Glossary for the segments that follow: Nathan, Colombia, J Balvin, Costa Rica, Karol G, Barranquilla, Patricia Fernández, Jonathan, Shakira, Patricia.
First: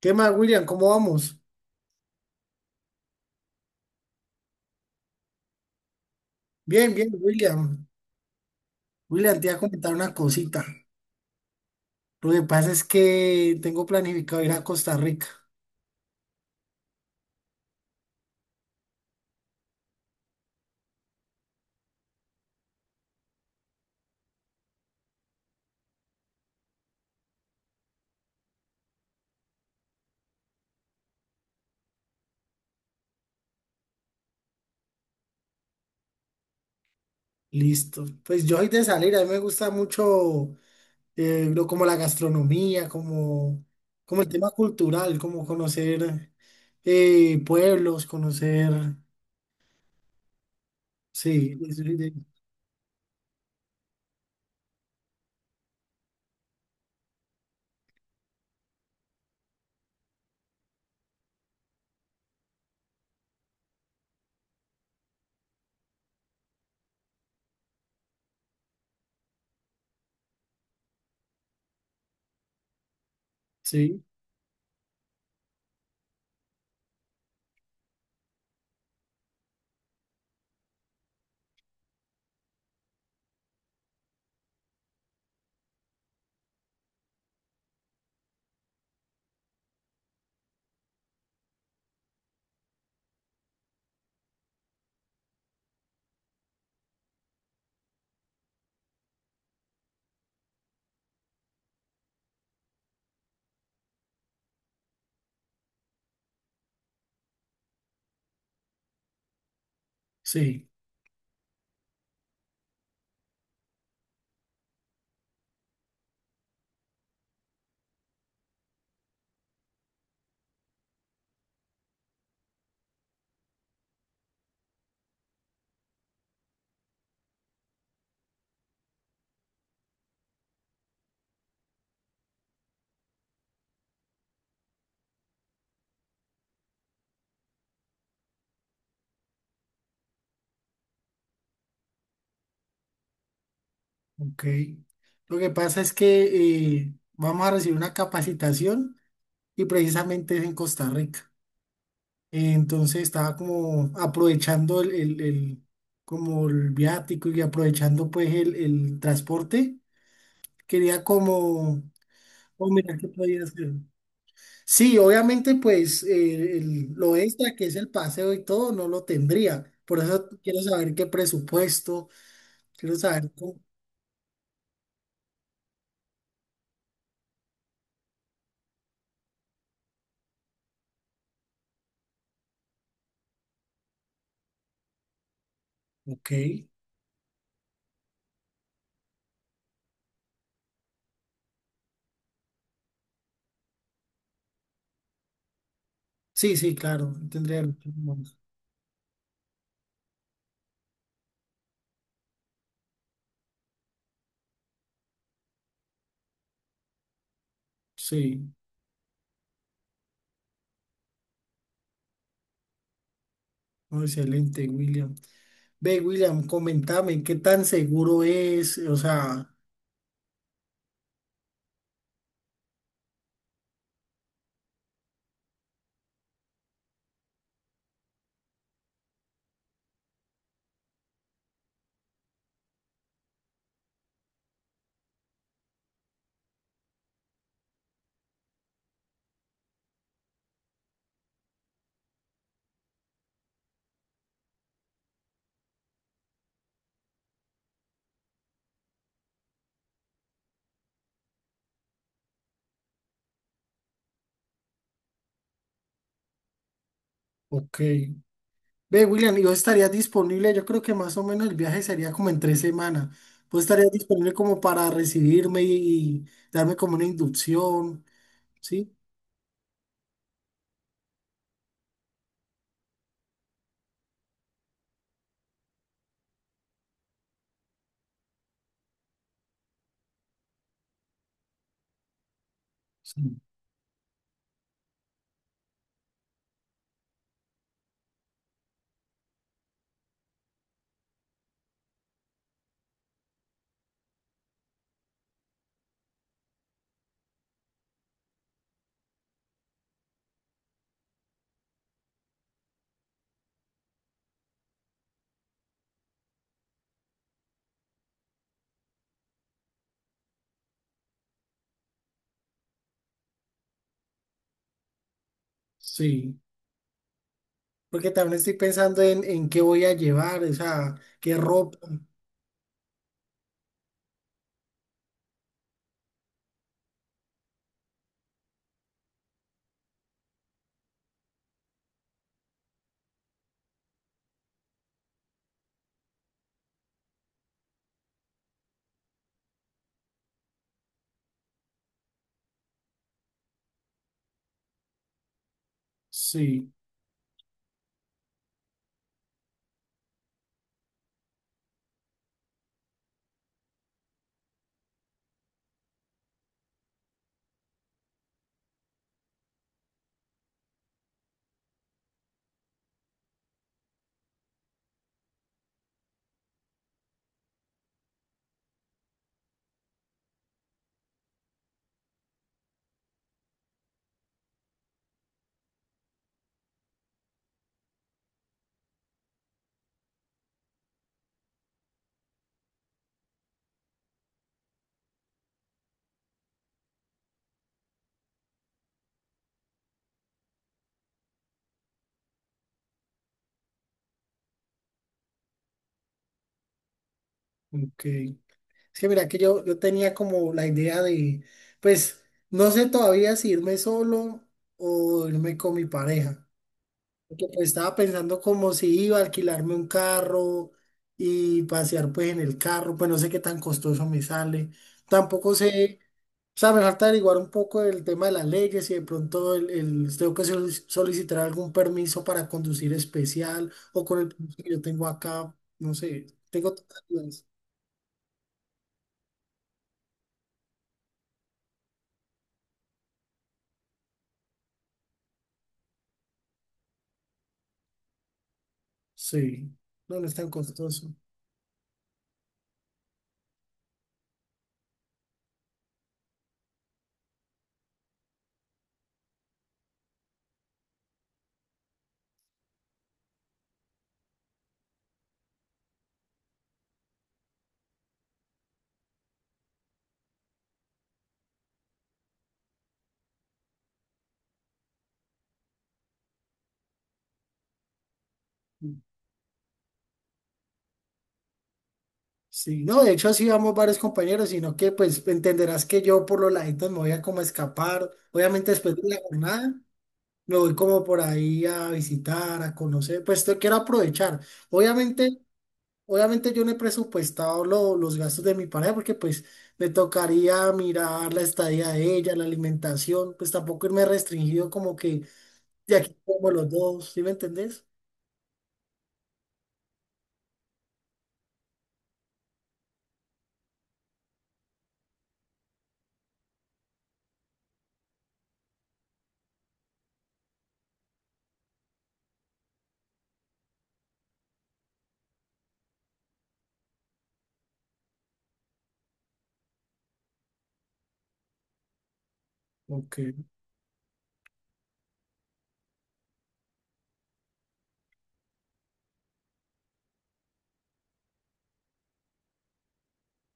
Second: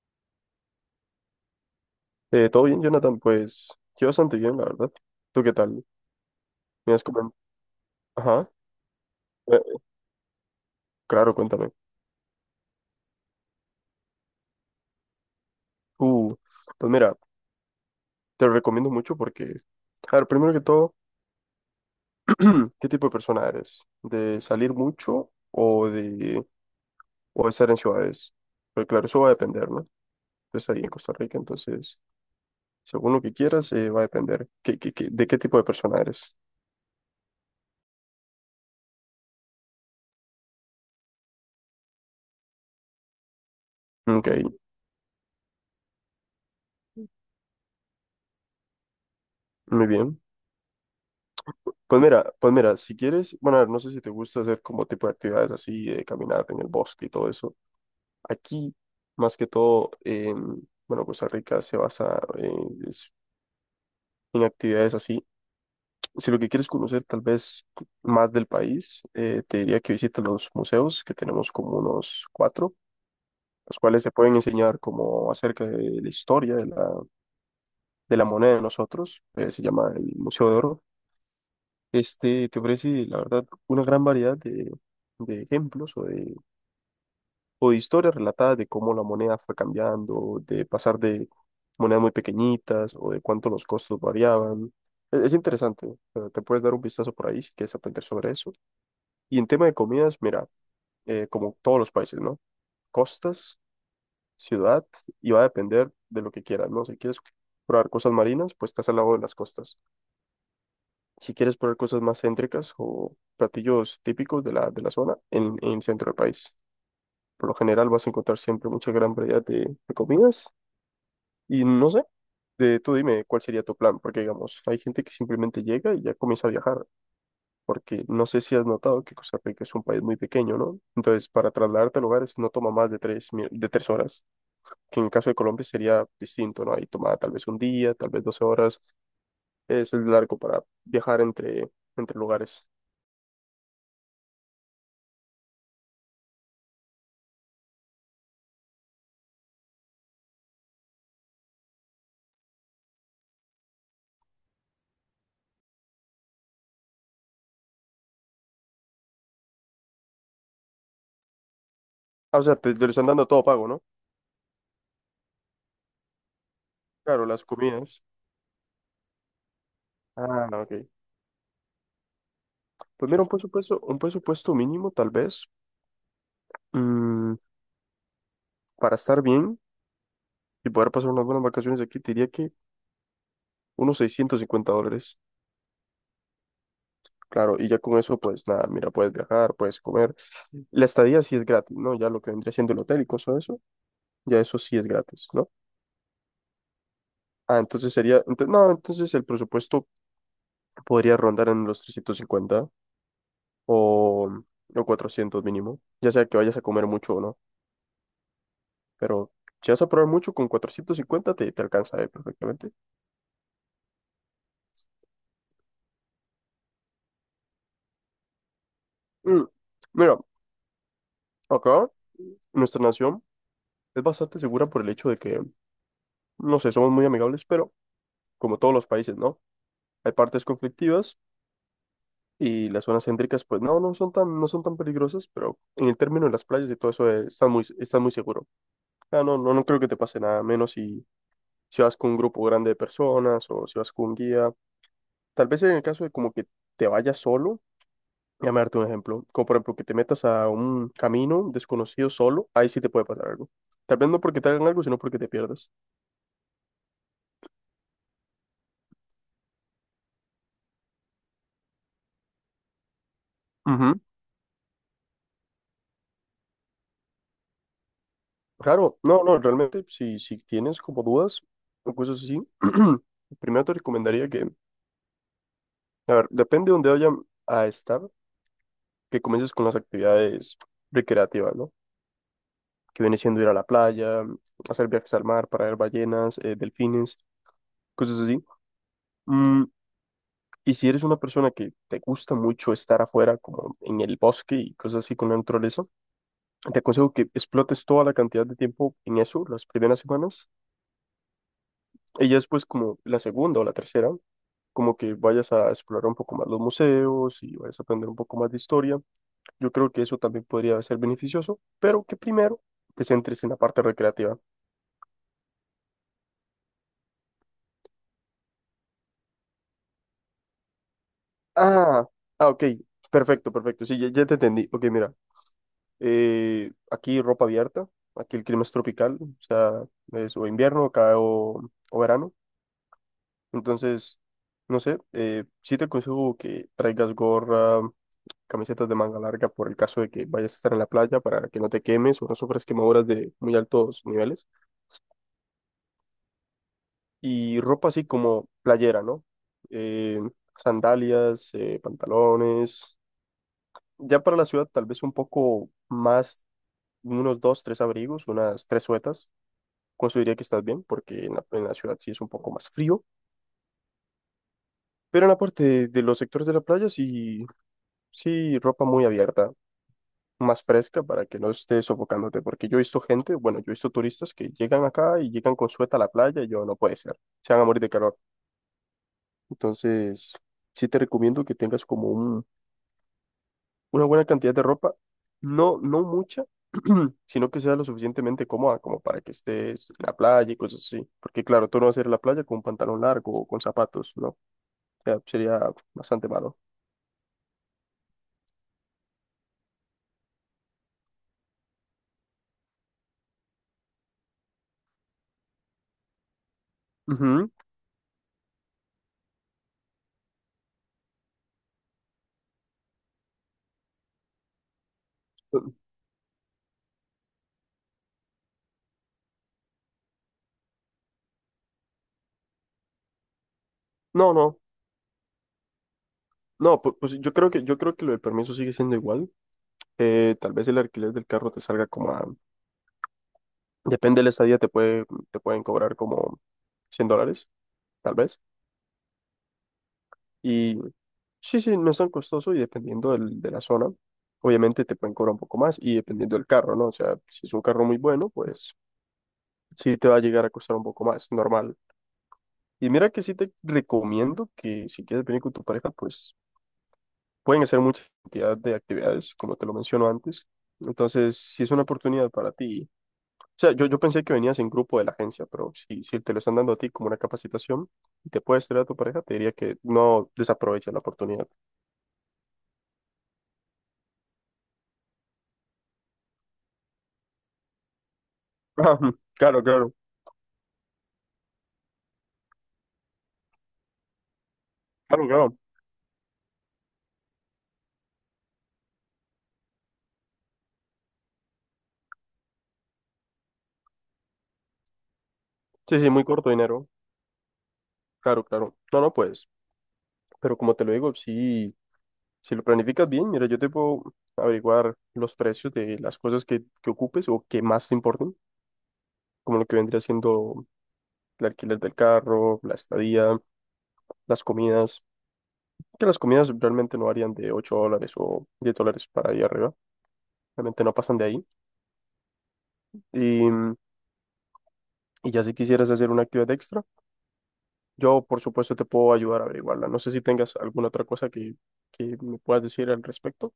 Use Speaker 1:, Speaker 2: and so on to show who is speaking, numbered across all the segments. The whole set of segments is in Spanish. Speaker 1: ¿Qué más, William? ¿Cómo vamos?
Speaker 2: ¿Todo bien, Jonathan? Pues yo bastante bien, la verdad. ¿Tú qué tal?
Speaker 1: Bien,
Speaker 2: ¿Me has
Speaker 1: bien,
Speaker 2: comen-
Speaker 1: William.
Speaker 2: Ajá.
Speaker 1: William, te iba
Speaker 2: Eh,
Speaker 1: a comentar una cosita.
Speaker 2: claro, cuéntame.
Speaker 1: Lo que pasa es que tengo planificado ir a Costa Rica.
Speaker 2: Uh, pues mira, te lo recomiendo mucho porque, a ver, primero que todo, ¿qué tipo de persona eres? ¿De salir mucho o de estar en ciudades? Pues claro, eso va a depender, ¿no? Estás ahí en Costa Rica, entonces, según lo que quieras, va a depender. ¿De qué tipo de persona eres?
Speaker 1: Listo. Pues yo soy de salir, a mí me gusta mucho lo, como la gastronomía, como, como
Speaker 2: Ok,
Speaker 1: el tema cultural, como conocer pueblos, conocer...
Speaker 2: muy bien.
Speaker 1: Sí, es- es-
Speaker 2: Pues mira, si quieres, bueno, a ver, no sé si te gusta hacer como tipo de actividades así, de caminar en el bosque y todo eso. Aquí, más que todo, bueno, Costa Rica se basa en actividades así. Si lo que quieres conocer tal vez más del país, te diría que visites los museos, que tenemos como unos cuatro, los
Speaker 1: sí,
Speaker 2: cuales te pueden enseñar como acerca de la historia de la moneda de nosotros. Se llama el Museo de Oro. Este te ofrece, la verdad, una gran variedad de ejemplos o de historias relatadas de cómo la moneda fue cambiando, de pasar de monedas muy pequeñitas o de cuánto los costos variaban. Es interesante, te puedes dar un vistazo por ahí si quieres aprender sobre eso. Y en tema de comidas, mira, como todos los países, ¿no? Costas, ciudad, y va a depender de lo que quieras, ¿no? Si quieres probar cosas marinas, pues estás al lado de las costas.
Speaker 1: sí,
Speaker 2: Si quieres probar cosas más céntricas o platillos típicos de la zona en el centro del país. Por lo general vas a encontrar siempre mucha gran variedad de comidas y no sé, tú dime cuál sería tu plan, porque digamos, hay gente que simplemente llega y ya comienza a viajar, porque no sé si has notado que Costa Rica es un país muy pequeño, ¿no? Entonces, para trasladarte a lugares no toma más de tres horas, que en el caso de Colombia sería distinto, ¿no? Ahí toma tal vez un día, tal vez 12 horas, es largo para viajar entre, entre lugares.
Speaker 1: ok. Lo que pasa es que vamos a recibir una capacitación y precisamente es en Costa Rica. Entonces estaba como aprovechando como el viático y aprovechando pues el transporte. Quería como,
Speaker 2: Ah, o sea,
Speaker 1: oh,
Speaker 2: te lo
Speaker 1: mira,
Speaker 2: están
Speaker 1: ¿qué
Speaker 2: dando
Speaker 1: podía
Speaker 2: todo pago,
Speaker 1: hacer?
Speaker 2: ¿no?
Speaker 1: Sí, obviamente pues lo
Speaker 2: Claro, las
Speaker 1: extra que es el
Speaker 2: comidas.
Speaker 1: paseo y todo no lo tendría. Por eso
Speaker 2: Ah,
Speaker 1: quiero
Speaker 2: ok.
Speaker 1: saber qué presupuesto, quiero
Speaker 2: Pues mira,
Speaker 1: saber cómo.
Speaker 2: un presupuesto mínimo, tal vez, mm, para estar bien y poder pasar unas buenas vacaciones aquí, te diría que unos $650.
Speaker 1: Ok.
Speaker 2: Claro, y ya con eso, pues nada, mira, puedes viajar, puedes comer. La estadía sí es gratis, ¿no? Ya lo que vendría siendo el hotel y cosas de eso, ya eso sí es gratis, ¿no?
Speaker 1: Sí, sí, claro,
Speaker 2: Ah,
Speaker 1: tendría.
Speaker 2: entonces no, entonces el presupuesto podría rondar en los 350 o, o 400 mínimo, ya sea que vayas a comer mucho o no.
Speaker 1: Sí,
Speaker 2: Pero si vas a probar mucho, con 450 te alcanza perfectamente.
Speaker 1: oh, excelente, William. Ve, William, comentame qué tan seguro es, o
Speaker 2: Mm,
Speaker 1: sea,
Speaker 2: Mira, acá nuestra nación es bastante segura por el hecho de que, no sé, somos muy amigables, pero como todos los países, ¿no? Hay partes conflictivas y las zonas céntricas, pues no, no son tan peligrosas, pero en el término de las playas y todo eso está muy seguro. Ah, no, no, no creo que te pase nada, menos si vas con un grupo grande de personas o si vas con un guía. Tal vez en el caso de como que te vayas solo, déjame darte un ejemplo. Como por ejemplo que te metas a un camino desconocido solo, ahí sí te puede pasar algo. Tal vez no porque te hagan algo, sino porque te pierdas.
Speaker 1: ok. Ve, William, ¿y vos estarías disponible? Yo creo que más o menos el viaje sería como en 3 semanas. ¿Vos estarías
Speaker 2: Ujú.
Speaker 1: disponible como para recibirme y darme como una inducción? ¿Sí?
Speaker 2: Claro, no, no, realmente si tienes como dudas o cosas así, primero te recomendaría que, a ver, depende de dónde vayan a estar, que comiences con las actividades recreativas, ¿no? Que viene
Speaker 1: Sí.
Speaker 2: siendo ir a la playa, hacer viajes al mar para ver ballenas, delfines, cosas así. Mm, Y si eres una persona que te gusta mucho estar afuera, como en el bosque y cosas así con la naturaleza, te aconsejo que explotes toda la cantidad de tiempo en eso, las primeras semanas, y ya después como la segunda o la tercera, como que vayas a explorar un poco más los museos y vayas a aprender un poco más de historia. Yo creo que eso también podría ser beneficioso, pero que primero te centres en la parte recreativa.
Speaker 1: Sí. Porque también estoy pensando en qué voy a llevar, o sea, qué ropa.
Speaker 2: Ah, ah, ok, perfecto, perfecto, sí, ya, ya te entendí. Ok, mira. Aquí ropa abierta, aquí el clima es tropical, o sea, es o invierno acá o verano. Entonces, no sé, sí te aconsejo que traigas gorra, camisetas de manga larga por el caso de que vayas a estar en la playa para que no te quemes o no sufras quemaduras de muy altos niveles.
Speaker 1: Sí,
Speaker 2: Y ropa así como playera, ¿no? Eh, Sandalias, pantalones. Ya para la ciudad tal vez un poco más, unos dos, tres abrigos, unas tres suetas. Consideraría que estás bien, porque en la, ciudad sí es un poco más frío, pero en la parte de los sectores de la playa sí, sí, ropa muy abierta, más fresca para que no estés sofocándote, porque yo he visto gente, bueno, yo he visto turistas que llegan acá y llegan con sueta a la playa y yo no puede ser, se van a morir de calor. Entonces, sí te recomiendo que tengas como un, una buena cantidad de ropa, no, no mucha, sino que sea lo suficientemente cómoda como para que estés en la playa y cosas así, porque claro, tú no vas a ir a la playa con un pantalón largo o con zapatos, ¿no? sea, sería bastante malo.
Speaker 1: ok. Es que mira que yo tenía como la idea de, pues, no sé todavía si irme solo o irme con mi pareja. Porque
Speaker 2: Ujú.
Speaker 1: pues estaba pensando como si iba a alquilarme un carro y pasear pues en el carro, pues no sé qué tan costoso me sale. Tampoco sé, o sea, me falta averiguar un poco el tema de las leyes y de pronto tengo que solicitar algún permiso para conducir especial o con el
Speaker 2: No,
Speaker 1: permiso
Speaker 2: no,
Speaker 1: que yo tengo acá, no sé, tengo
Speaker 2: no, pu-
Speaker 1: tantas
Speaker 2: pues, yo
Speaker 1: dudas.
Speaker 2: creo que yo creo que lo del permiso sigue siendo igual. Tal vez el alquiler del carro te salga como a, depende de la estadía, te pueden cobrar como $100, tal vez.
Speaker 1: Sí, no, no es tan
Speaker 2: Y
Speaker 1: costoso.
Speaker 2: sí, sí, no es tan costoso y dependiendo de la zona, obviamente te pueden cobrar un poco más y dependiendo del carro, ¿no? O sea, si es un carro muy bueno, pues sí te va a llegar a costar un poco más, normal. Y mira que sí te recomiendo que si quieres venir con tu pareja, pues pueden hacer mucha cantidad de actividades, como te lo menciono antes. Entonces, si es una oportunidad para ti, o sea, yo pensé que venías en grupo de la agencia, pero si te lo están dando a ti como una capacitación y te puedes traer a tu pareja, te diría que no desaproveches la oportunidad.
Speaker 1: Sí, no, de hecho así vamos varios compañeros, sino que pues entenderás que yo por los laditos me voy a como escapar. Obviamente después
Speaker 2: Ah,
Speaker 1: de la
Speaker 2: claro,
Speaker 1: jornada
Speaker 2: claro,
Speaker 1: me voy como por ahí a visitar, a conocer, pues te quiero aprovechar.
Speaker 2: claro,
Speaker 1: Obviamente,
Speaker 2: claro.
Speaker 1: obviamente yo no he presupuestado los gastos de mi pareja, porque pues me tocaría mirar la estadía de ella, la alimentación, pues tampoco irme restringido como que de
Speaker 2: Sí, sí,
Speaker 1: aquí
Speaker 2: muy corto
Speaker 1: como los
Speaker 2: dinero.
Speaker 1: dos, ¿sí me entendés?
Speaker 2: Claro, claro. No, no, pues, pero como te lo digo, si lo planificas bien, mira, yo te puedo averiguar los precios de las cosas que ocupes o que más te importen, como lo que vendría siendo el alquiler del carro, la estadía, las comidas, que las comidas realmente no varían de $8 o $10 para ahí arriba, realmente no pasan de ahí.
Speaker 1: Ok.
Speaker 2: Y, mm, y ya si quisieras hacer una actividad extra, yo por supuesto te puedo ayudar a averiguarla. No sé si tengas alguna otra cosa que me puedas decir al respecto.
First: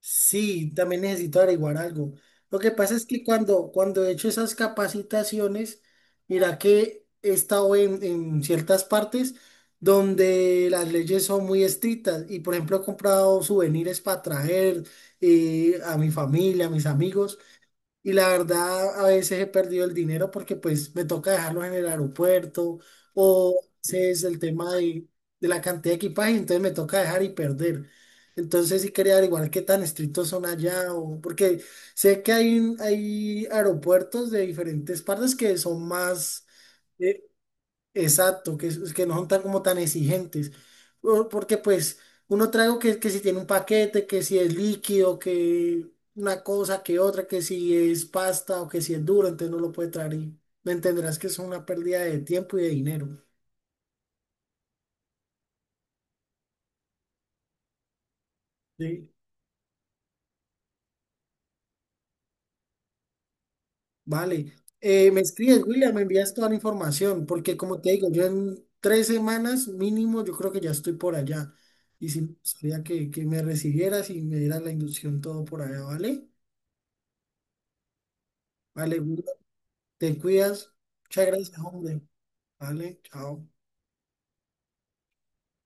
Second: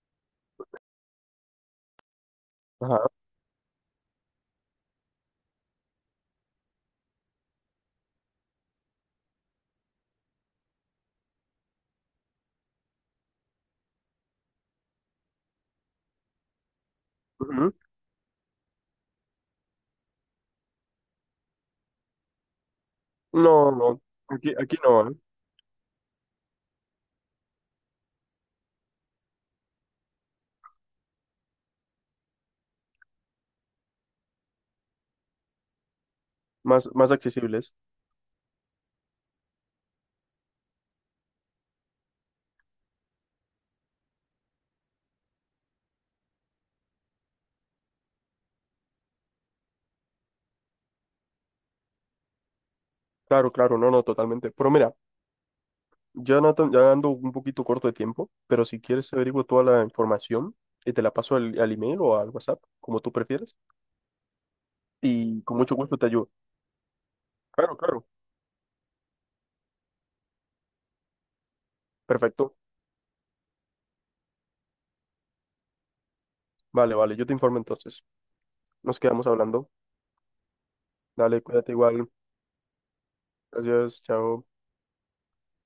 Speaker 1: Sí, también necesito averiguar algo. Lo que pasa es
Speaker 2: Ajá.
Speaker 1: que cuando he hecho esas capacitaciones, mira que he estado en ciertas partes donde las leyes son muy estrictas y por ejemplo he comprado souvenirs para traer a mi familia, a mis amigos.
Speaker 2: Ujú.
Speaker 1: Y la verdad, a veces he perdido el dinero porque pues me toca dejarlos en el aeropuerto o
Speaker 2: No, no,
Speaker 1: es el
Speaker 2: aquí,
Speaker 1: tema
Speaker 2: aquí no, ¿eh?
Speaker 1: de la cantidad de equipaje, entonces me toca dejar y perder. Entonces sí quería averiguar qué tan estrictos son allá, o, porque sé que hay, hay aeropuertos de diferentes partes que son más,
Speaker 2: Más, más
Speaker 1: eh,
Speaker 2: accesibles.
Speaker 1: exacto, que no son tan como tan exigentes. Porque pues uno trae algo que si tiene un paquete, que si es líquido, que una cosa, que otra, que si es pasta o que si es duro, entonces no lo puede traer y me entenderás que es una pérdida de tiempo y de dinero.
Speaker 2: Claro, claro, no, no, totalmente. Pero mira, ya, Nathan, ya ando un poquito corto de tiempo, pero si
Speaker 1: Sí.
Speaker 2: quieres averiguo toda la información y te la paso al email o al WhatsApp, como tú prefieres,
Speaker 1: Vale. Me
Speaker 2: y con
Speaker 1: escribes,
Speaker 2: mucho
Speaker 1: William,
Speaker 2: gusto
Speaker 1: me
Speaker 2: te ayudo.
Speaker 1: envías toda la información, porque
Speaker 2: Claro,
Speaker 1: como te
Speaker 2: claro.
Speaker 1: digo, yo en 3 semanas mínimo yo creo que ya estoy por allá. Y si
Speaker 2: Perfecto.
Speaker 1: me que me recibieras y me dieras la inducción todo por allá, ¿vale?
Speaker 2: Vale, vale, yo te informo entonces.
Speaker 1: Vale,
Speaker 2: Nos quedamos hablando.
Speaker 1: te cuidas. Muchas
Speaker 2: Dale,
Speaker 1: gracias,
Speaker 2: cuídate
Speaker 1: hombre.
Speaker 2: igual.
Speaker 1: Vale, chao.
Speaker 2: Gracias, chao.